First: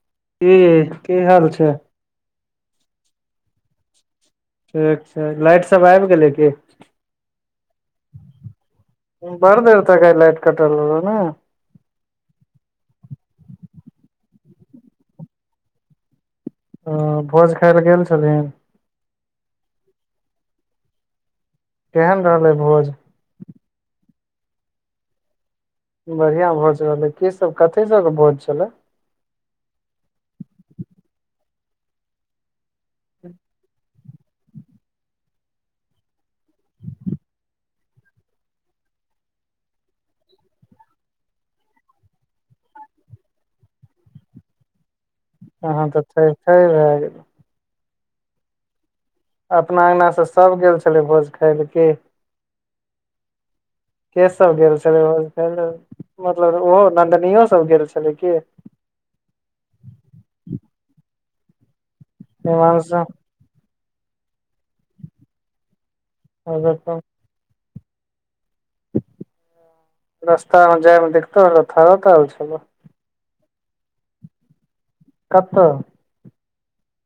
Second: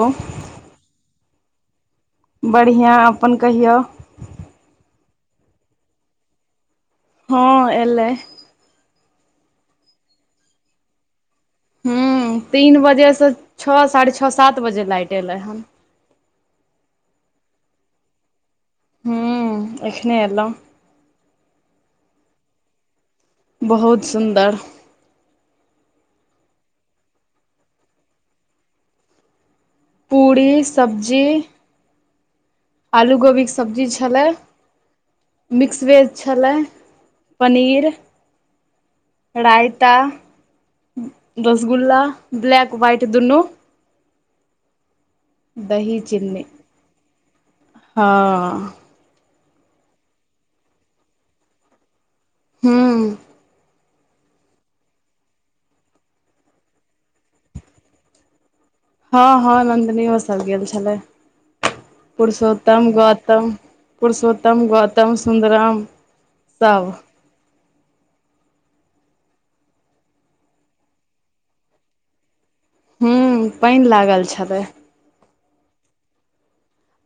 ओ की की हाल छै बढ़िया अपन कहियौ ठीक छै लाइट सब आइब गेलै की हँ एलै बड़ देर तै आइ लाइट कटल रहलो नय हुँ तीन बजे सँ छ साढ़े छ सात बजे लाईट एलै हन ओ भोज खाइ लऽ गेल छलहीन हुँ एखने एलहुँ केहेन रहलै भोज बहुत सुन्दर बढ़िया भोज रहलै की सब कथी सब कऽ भोज छलै पूड़ी सब्जी आलू गोभीक सब्जी छलै मिक्स वेज छलै पनीर रायता रसगुल्ला ब्लैक व्वाइट दुनू तहन दही तऽ थै चीनी थै भए गेलो हँ अपना अंगनासँ सभ गेल छलै भोज खाय लऽ की हुँ केँ सब गेल छलै भोज खाल लऽ मतलब ओहो नन्दनीयो सब गेल छलै की हँ हँ नन्दनीओ सब गेल छलै पुरुषोत्तम हिमांशु गौतम पुरुषोतम गौतम सुन्दरम आगा सब तऽ रस्तमे जायमे दिक्कतो भेलै थालो थाल छलाह हूँ पानि लागल छलै कतऽ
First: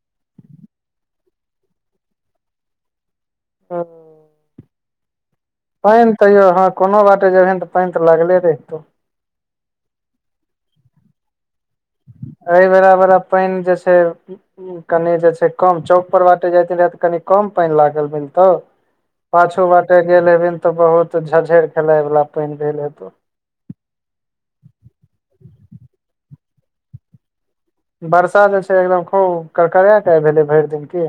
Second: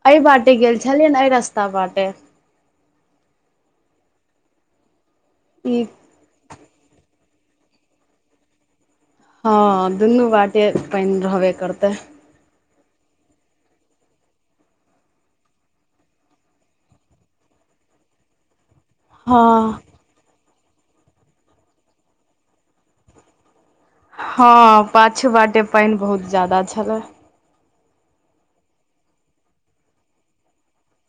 एहि बाटे गेल छलियैन एहि रास्ता बाटे हाँ ई पानि तैयो हँ कोनो बाटे जेबहिन तऽ पानि तऽ लागले रहितौ हाँ दुनू बाटे पानि रहबे करतै एहि बरा बड़ पानि जे छै कनि जे छै कम चौक पर बाटे जाथिन रहै तऽ कनि कम पानि लागल मिलतौ हँ पाछू बाटे गेल हेबिहीं तऽ बहुत झझरि खेलाय वला पानि भेल हेतौ हाँ पाछू बाटे पानि बहुत ज्यादा छलाह वर्षा जे छै एकदम खूब करकराके भेलै भरि दिन की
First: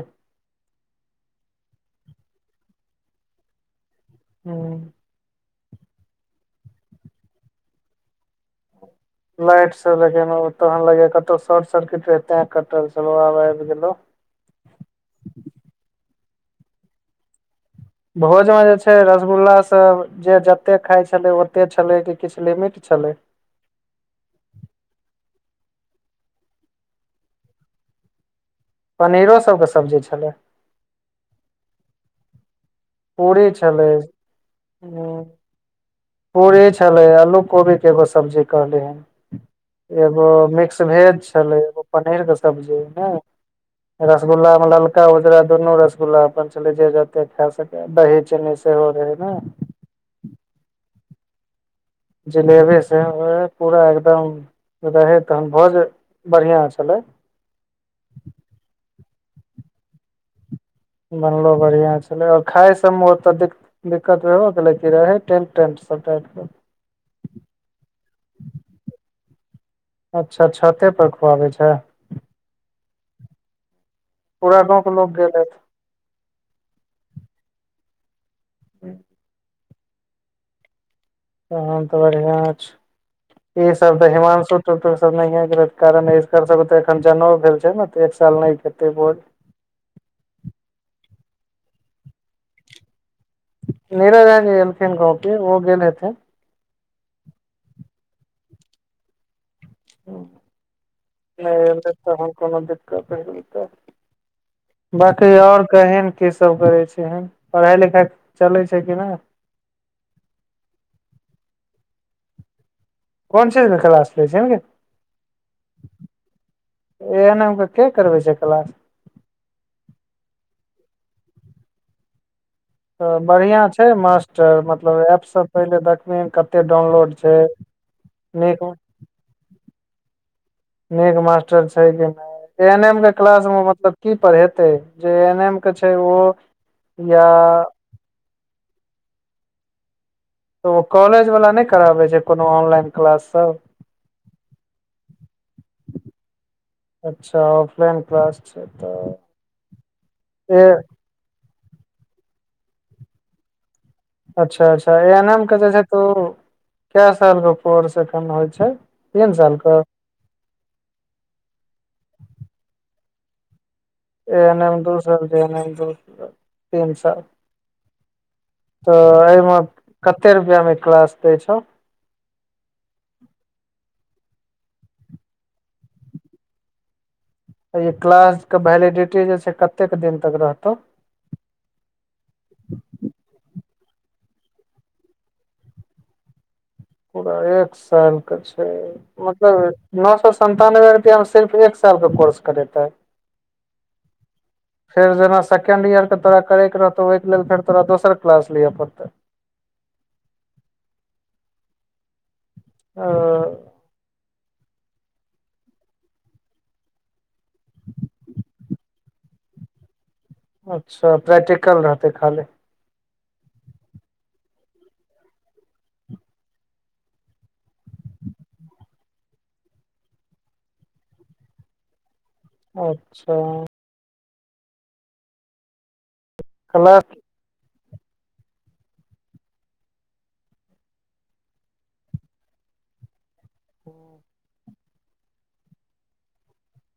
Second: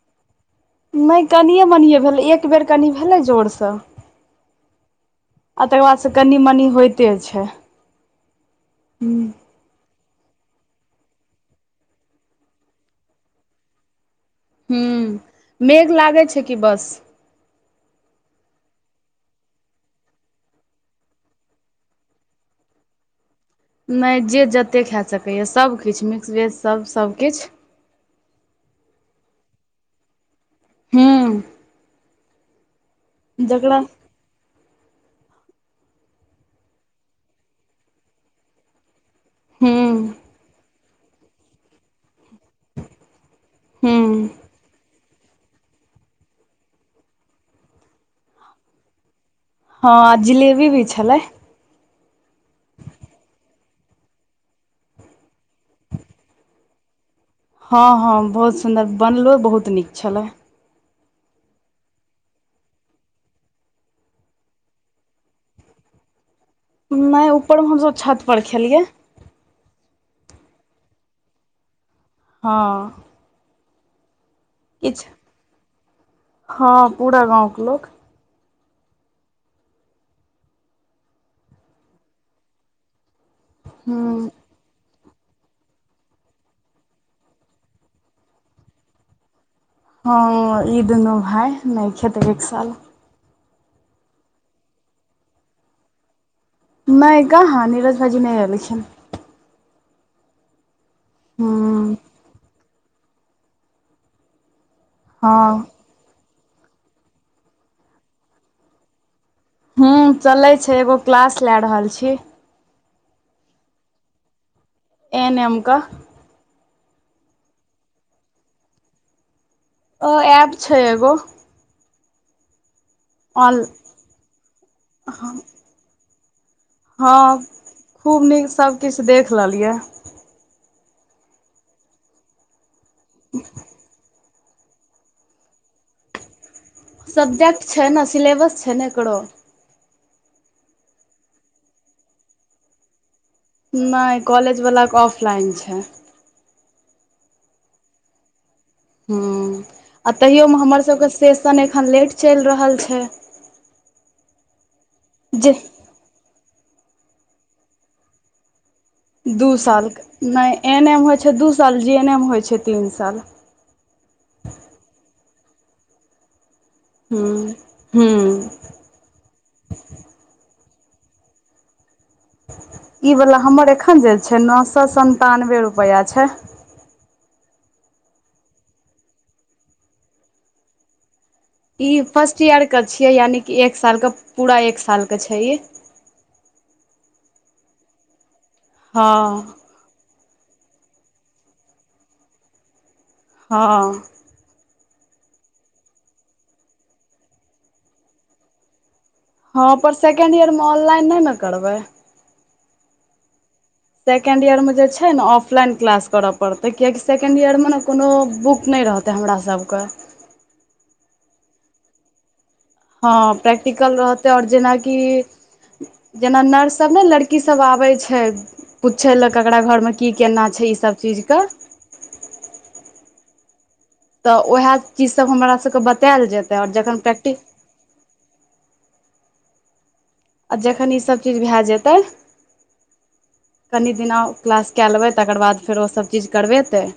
नहि कनिये मनि भेलै एक बेर कनि भेलै जोरसँ हूँ आ तकर बादसे कनी मनी होइते छै हूँ लाइट सब लगे हमरा होइ या कतहु शॉर्ट सर्किट रहै तें कटल छलोहु आब आबि गेलो हूँ मेघ लागै छै कि बस भोजमे जे छै रसगुल्लास सब जे जतेक खाइ छलै ओतेक छलै कि किछु लिमिट छलै नहि जे जतेक खा सकैए सभकिछु मिक्स वेजसभ सभकिछु पनीरो सबके सब्जी छलै हूँ पूरी जकरा छलै हूँ पूरी छलै आलू कोबीके एगो सब्जी हूँ कहलिहीं एगो मिक्स- -भेज छलै एगो पनीरके सब्जी नै हूँ रसगुल्ला ललका उजरा दुनू रसगुल्ला अपन छले जे जते खा सकेऽ दही चीनी सेहो रहेै ने हाँ आ जिलेबी भी छलै जिलेबी से ए-पूरा एकदम रहै तहन भोज बढ़ियाँ छलै हाँ हाँ बहुत सुन्दर बनलो बहुत नीक छलै बनलो बढ़ियाँ छलै आओर खाइ सभमे ओतऽ दिक्क- दिक्कत भेबो केलै कि रहै टेन्ट-टेन्ट सब टाइट नहि उपरमे हमसभब छत पर खेलियै अच्छा छते पर खुआबै छै हाँ पूरा गाँंवके लोग गेल हेतै हाँ पूरा गाँंवके लोक हूँ तन तऽ बढ़ियाँ छो ई सब तऽ हूँ हिमांशु टूटू सब नहि गेल हतौ कारण एकर सबकें जनउ भेल छै ने एक साल नहि खेतै भोज हाँ ई दुनू भाइ नहि खेतै एक साल नीरज राय नहि एलखिन गांव कि ओ गेल हेथिन नहि कहाँ नीरज भाइजी नहि एलखिन हूँ नहि एलै हूँ तहन कोनो दिक्कत भेल हेतै बाँकी हँ आओर कहिन की सब करै छिहींन पढ़ाइ लिखाइ चलै छै कि नहि हुँ चले छै एगो क्लास लै रहल छी कोन चीज केँ कलास लैय छही गे ए एन एम कऽ ए एन एम कऽ केँ करबै छै कलास ओ ऐप छै एगो तऽ ऑन बढ़िया छै मास्टर मतलब ऐप सब पहिले देखलही कत हँ खूब नीक सबकिछ देख लेलियै नीक मास्टर छै कि नय ए एन एम केँ क्लास मे मतलब की पढ़ेतै जे ए एन एम केँ छै उहो सब्जेक्ट छै नऽ सिलेबस छै नऽ एकरो तऽ ओ कॉलेज वला नय कराबै छै कोनो ऑनलाइन क्लास सब नय कॉलेज वला कऽ ऑफलाइन छै अच्छऽ ऑफलाइन क्लास छै तऽ हुँ आ तहियो मऽ ए हमर सभ कऽ सेशन एखन लेट चैल रहल छै अच्छऽ अच्छऽ ए एन एम केँ जे छै तऽ उ कै साल कऽ कोर्स एखन होइ छै तीन दू के साल कऽ नय ए एन एम होइ छै दू साल जे एन एम होइ छै तीन साल ए एन एम दू साल जे एन एम दू तीन साल हूँ हूँ तऽ एय मऽ कते रुपैया मे क्लास देय छौ ई वला हमर एखन जे छै नो सौ सनतानबे रुपैया छै तऽ ई क्लास केँ वैलिडिटी जे छै कतेक दिन तक रहतौ ई फर्स्ट ईयर कऽ छियै यानि एक साल कऽ पूरा एक साल कऽ छै ई पूरा एक साल कऽ छै हँ मतलब नो सौ सन्तानबे रुपया मऽ सिर्फ एक साल कऽ कोर्स करेतै हँ [inaudible] फेर जेना सेकेंड ईयर कऽ तोरा करैय कऽ रहतौ ओहि कऽ लेल फेर तोरा दोसर क्लास लिअ पड़तै हँ पर सेकेण्ड इयर मऽ ऑनलाइन नय नऽ करबै अ ओ सेकेण्ड ईयर मे जे छै नऽ ऑफलाइन क्लास करऽ पड़तै कियाकि सेकेण्ड ईयर मऽ नऽ कोनो बुक नय रह तै हमरा सब कऽ अच्छऽ प्रैक्टिकल रहतै खाली हँ प्रैक्टिकल रहतै आओर जेनाकि जेना नर्ससब नय लड़की सब आबै छै पुछै लऽ ककरा घर मऽ की केना छै ईसब चीज कऽ अच्छऽ तऽ ओहै चीजसब हमरा सभ कऽ बतैल जेतै आओर जखन क्लास प्रैक्टि आ जखन ई सब चीज भए जेतै कनि दिना आओर क्लास कए लेबै तकर बाद फेर ओसभ चीज करबेतै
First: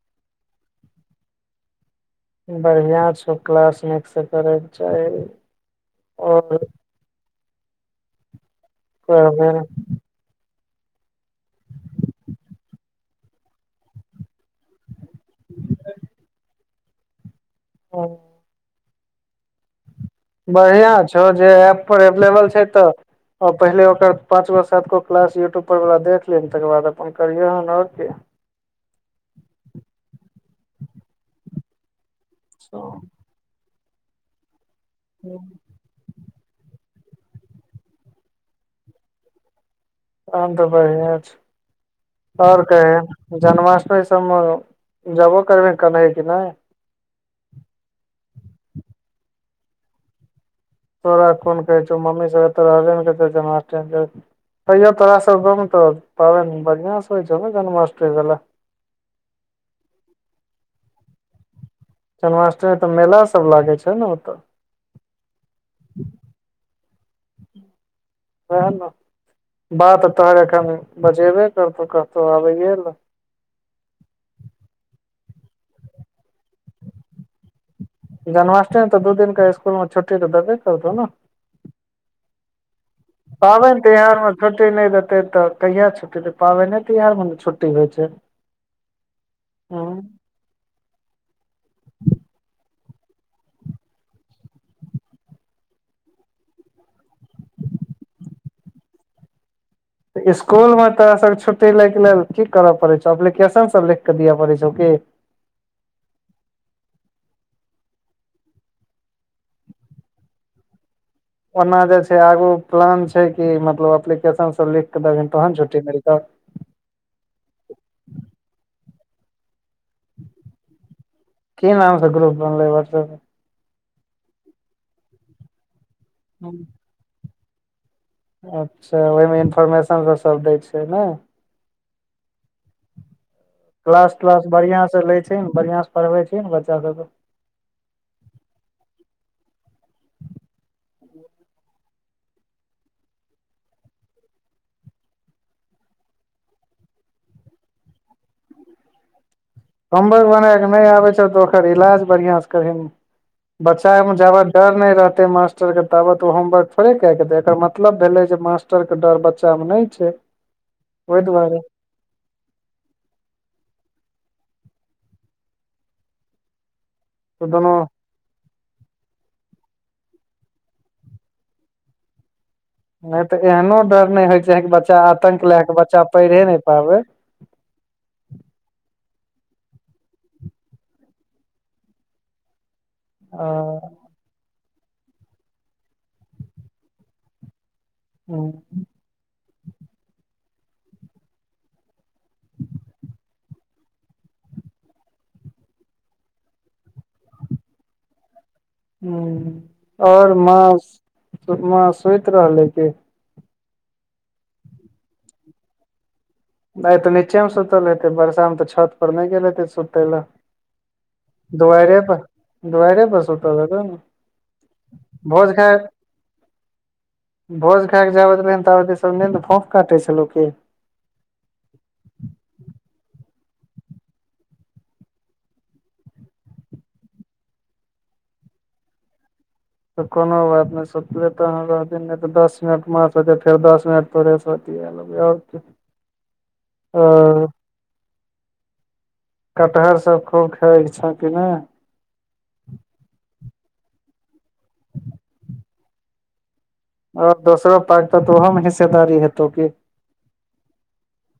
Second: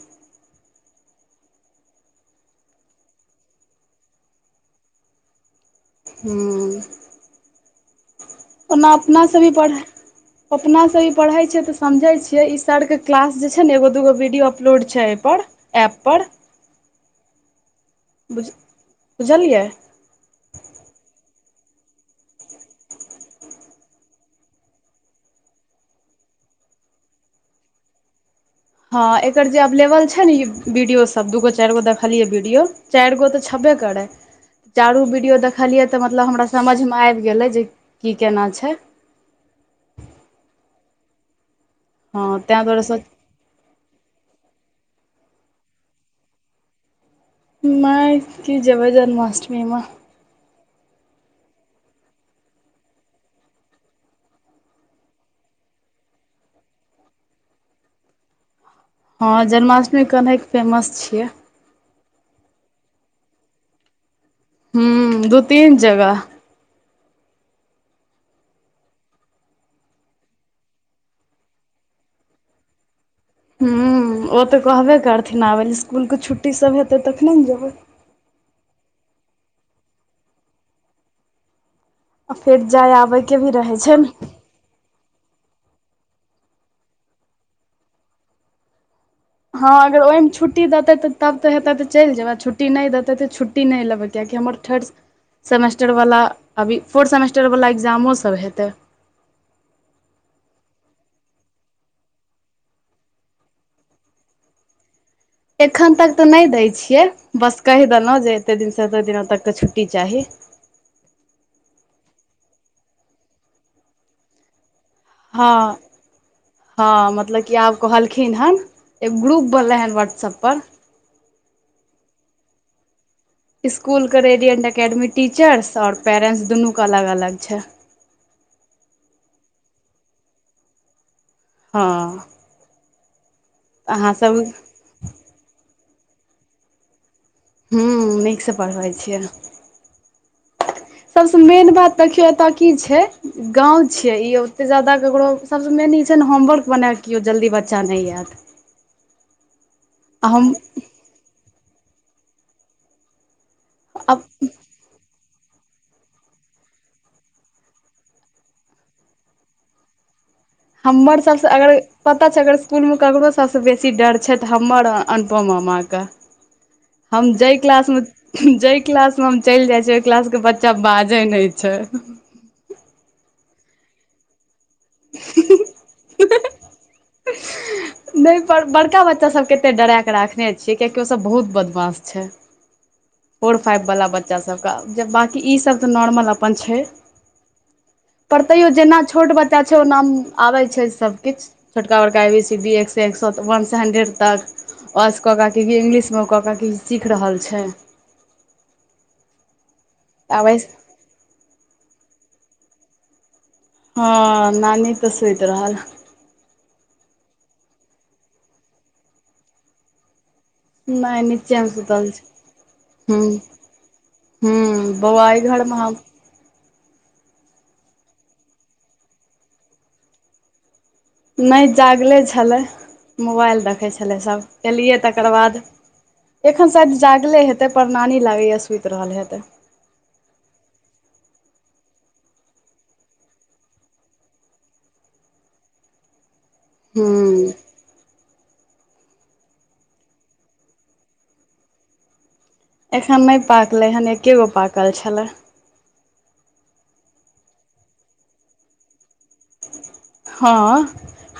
बढ़िया छौ क्लास नीक सँ करै कऽ चाही आओर हुँ ओना अपनासँ भी पढ़ै अपना से भी पढ़े छियै तऽ समझै छियै इ सर केँ क्लास जे छै नऽ एगो दूगो वीडियो अपलोड छै पर ऐप पर हँ बुझ बुझलियै बढ़ियाँ छौ जे एप पर एवलेबल छै तऽ औ पहिले ओकर पांचगो सातगो क्लास यूट्यूब पर वला देखलहींन तकर बाद अपन करियौहन आओर की हाँ एकर जे अवलेबल छै ने ई वीडियो सब दूगो चारिगो देखलियै वीडियो चारिगो तऽ छबे करैऽ चारु की वीडियो देखलियै तऽ मतलब हमरा समझमे आबि गेलै जे की केना छै तहन तऽ बढ़िएं हँ छो आओर ताहि दुआरे सोच कहिन जन्माष्टमी सबमे जबो करबहिन कन्है की नहि नहि की जेबै जन्माष्टमीमे तोरा कोन कहै छौ मम्मी सब एत्त रहबे ने करतौ जन्माष्टमी जाबहीं तइयौ तोरा सब गाँवमे तऽ पाबनि बढ़ियाँ सऽ होइ छौ ने जन्माष्टमी वला हाँ जन्माष्टमी कन्हैके तऽ फेमस छियै जन्माष्टमीमे तऽ मेला सभ लागै छै ने ओतऽ हूँ दू तीन जगह वहाए नऽ बाऽ तोहर एखन बजेबे करतौ कहतौ आबै लाऽ हूँ ओ तऽ कहबे करथिन आबै लाऽ इस्कूलके छुट्टी सभ हेतै तखने नऽ जेबै जन्माष्टीमे तऽ दू दिनक इस्कुलमे छुट्टीऽ देबे करतौ ने आ फेर जाइ आबैयके भी पाबनि रहै छै तिहार ने मे छुट्टी नहि देतै तऽ कहिया छुट्टी देतै पाबनि तिहारमे ने छुट्टी होइ छै [inaudible] हाँ अगर ओहिमे छुट्ट- -ट्टी देतै तब तऽ हेतै तऽ चलि जेबै आ छुट्टी नहि देतै तऽ छुट्टी नहि लेबै कियाकि हमर थर्ड- -सेमेस्टर वला अभी फोर्थ सेमेस्टर वला एग्जामो सब हेतै तऽ इस्कूलमे तोरा सभके छुट्टी लैके लेल की करऽ पड़ै छौ एप्लीकेशनसभ लिखि कऽ दिअ पड़ै छौ की एखन तक तऽ नहि दै छियै बस कहि देलहुँ जे एते दिनसँ एते दिन तकके छुट्टी चाही ओना जे छै आगू प्लान छै कि मतलब ए्लीकेशन सब लिख कऽ देबहीं तहन छुट्टी मिलतौ हाँ मतलब कि आब कहलखिन हन एक ग्रुप बनलै हन व्हाट्सअप पर की नाम सऽ ग्रुप बनलै वाट्सएप पर स्कूलके रेडियएंट अेकडमी टीचर्स और पेरेंट्स में दुनूके अलग अलग छै अच्छा ओहिमे इन्फोर्मेशन सब सब दै छै ने हाँ क्लास तलास बढ़ियाँसँ लै छिहींन बढ़ियाँसँ पढ़बैत छिहींन बच्चा सभके हूँ नीकसँ पढ़बै छियै सबस मेन बात देखियौ एतय की छै गाँंव छियै ई ओते ज्यादा केकरो सबस मेन ई छै ने होमवर्क बनाक जल्दी कियौ बच्चा नहि आएत आठ [inaudible] होमवर्क बनाके नहि आबै छो तऽ ओकर इलाज बढ़ियाँ सऽ करहीं बच्चामे अब ज्यादा डर नहि रहतै मास्टरके ताबत ओ होमवर्क थोड़े कए कऽ देत एकर मतलब भेलै जे मास्टरके डर बच्चामे नहि छै [inaudible] हमर सबसँ दुआरे अगर पता छै अगर इस्कूलमे ककरो सबसँ बेसी डर छै तऽ हमर अनुपम मामाके [inaudible] हम जाय दुनू क्लासमे जैय क्लास मे हम चलि जाइ छिय ओइ क्लास के बच्चा बाजै नै छै नै तऽ एहनो डर नै होइ छै ह बच्चा आतंक लए के बच्चा पढ़ए नै पाबै नै पर बड़का बच्चा सब के एते डरा क राखने छियै कियाकि ओ सब बहुत बदमाश छै फोर फाइब वला बच्चा सबके जब बाँकी इसब तऽ नॉर्मल अपन छै पर तैयो जेना छोट बच्चा छै ओना आबै छै सबकिछ छोटका बड़का ए बी सी डी एकसँ एक सए वनसँ हंड्रेड तक। ओसँ कऽ कऽ क इंग्लिशमे कऽ कऽ क सीख रहल छै, हूँ आओर आबै मा मास सुति रहलै की हँ नानी तऽ सुति रहल। नै तऽ नीचे मे सुतल हेतै बरषामे तऽ छत पर नै गेल हेते सुतय लऽ। नहि नीचेमे दुआरे सुतल पर छै दुआरे पर हूँ सुत रहताय हूँ बौवा यैघर मह भोज खायके जाबेत रहै ताबेत इसब फोफ काटै छलौकी नै जागले छलए मोबाइल देखै छलै सब एलियै तकर बाद एखन शायद जागले हेतै परणानी लागैया सुति रहल हेतै। तऽ कोनो बात नै सोतलै तऽ रह दि नै तऽ दस मिनट मास होतै फेर दस मिनट तोरेसँ तियाल बाह छै, [unintelligible] हूँ। कटहर सब खूब खाइ छऽ कि नै एखन नै पाकलै हन एकके गो पाकल छलै। आओर दोसरो पाकतौ तऽ ओहोमे हिस्सेदारी है तो की हँ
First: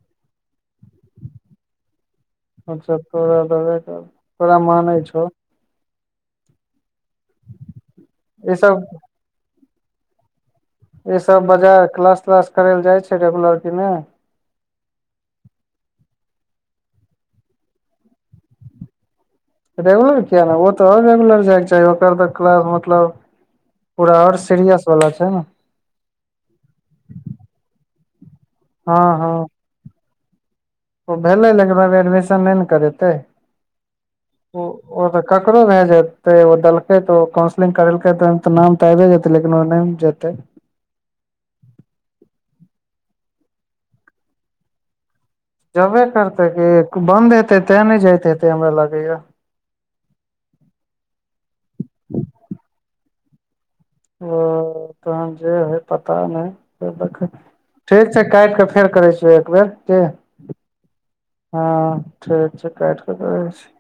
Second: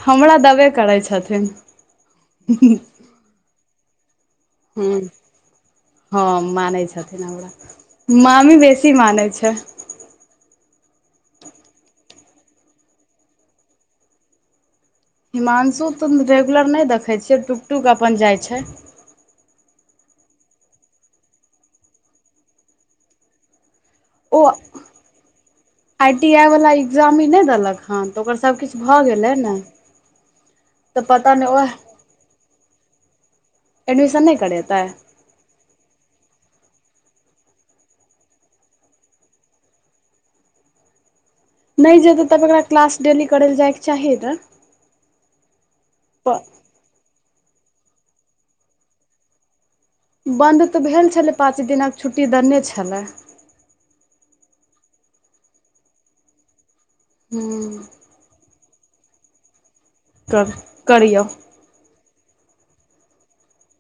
हमरा दबे करै छथिन, अचछा तोरा दबै क तोरा मानै हूँ छौ। हँ मानै छथिन हमरा ई मामी सब बेसी मानै छै, ई सब बजाय क्लास तलास करै लए जाइ छै रेगुलर कि नै हिमांशु तऽ रेगुलर नै देखै छियै टुक टुक अपन जाइ छै, रेगुलर किया नै ओ तऽ ओकर त आओर रेगुलर जाय छै ओकर तऽ क्लास मतलब पूरा आओर ओ सीरियस बला छै न आई टी आइ वला एग्जामी इ नै देलक हन तऽ ओकर सबकिछ भऽ हँ गेलै हँ ने तऽ ओ पता नहि भेलै ओएह लेकिन ओइमे एडमिशन नै ने करेतै एडमिशन नहि करेतै ओऽ ककरो भए जेतै ओ देलकै तऽ ओ काउंसलिंग करेलकै तऽ ओइमे तऽ नाम तऽ आबि जेतै लेकिन ओ नै जेतै नै जेतैऽ तब एकरा क्लास डेली करै लए जाइके चाही नऽ जबे करते कि बन्द हेते तें नै जाइत हेतै हमरा लागैया बन्द तऽ भेल छलै पाँच दिनक छुट्टी देने छलै। ओ तहन जे होई पता नै देख हूँ ठीक, काटि क फेर करै छियौ एक बेर। तब करियौ। हँ ठीक छै काट कऽ करै छी।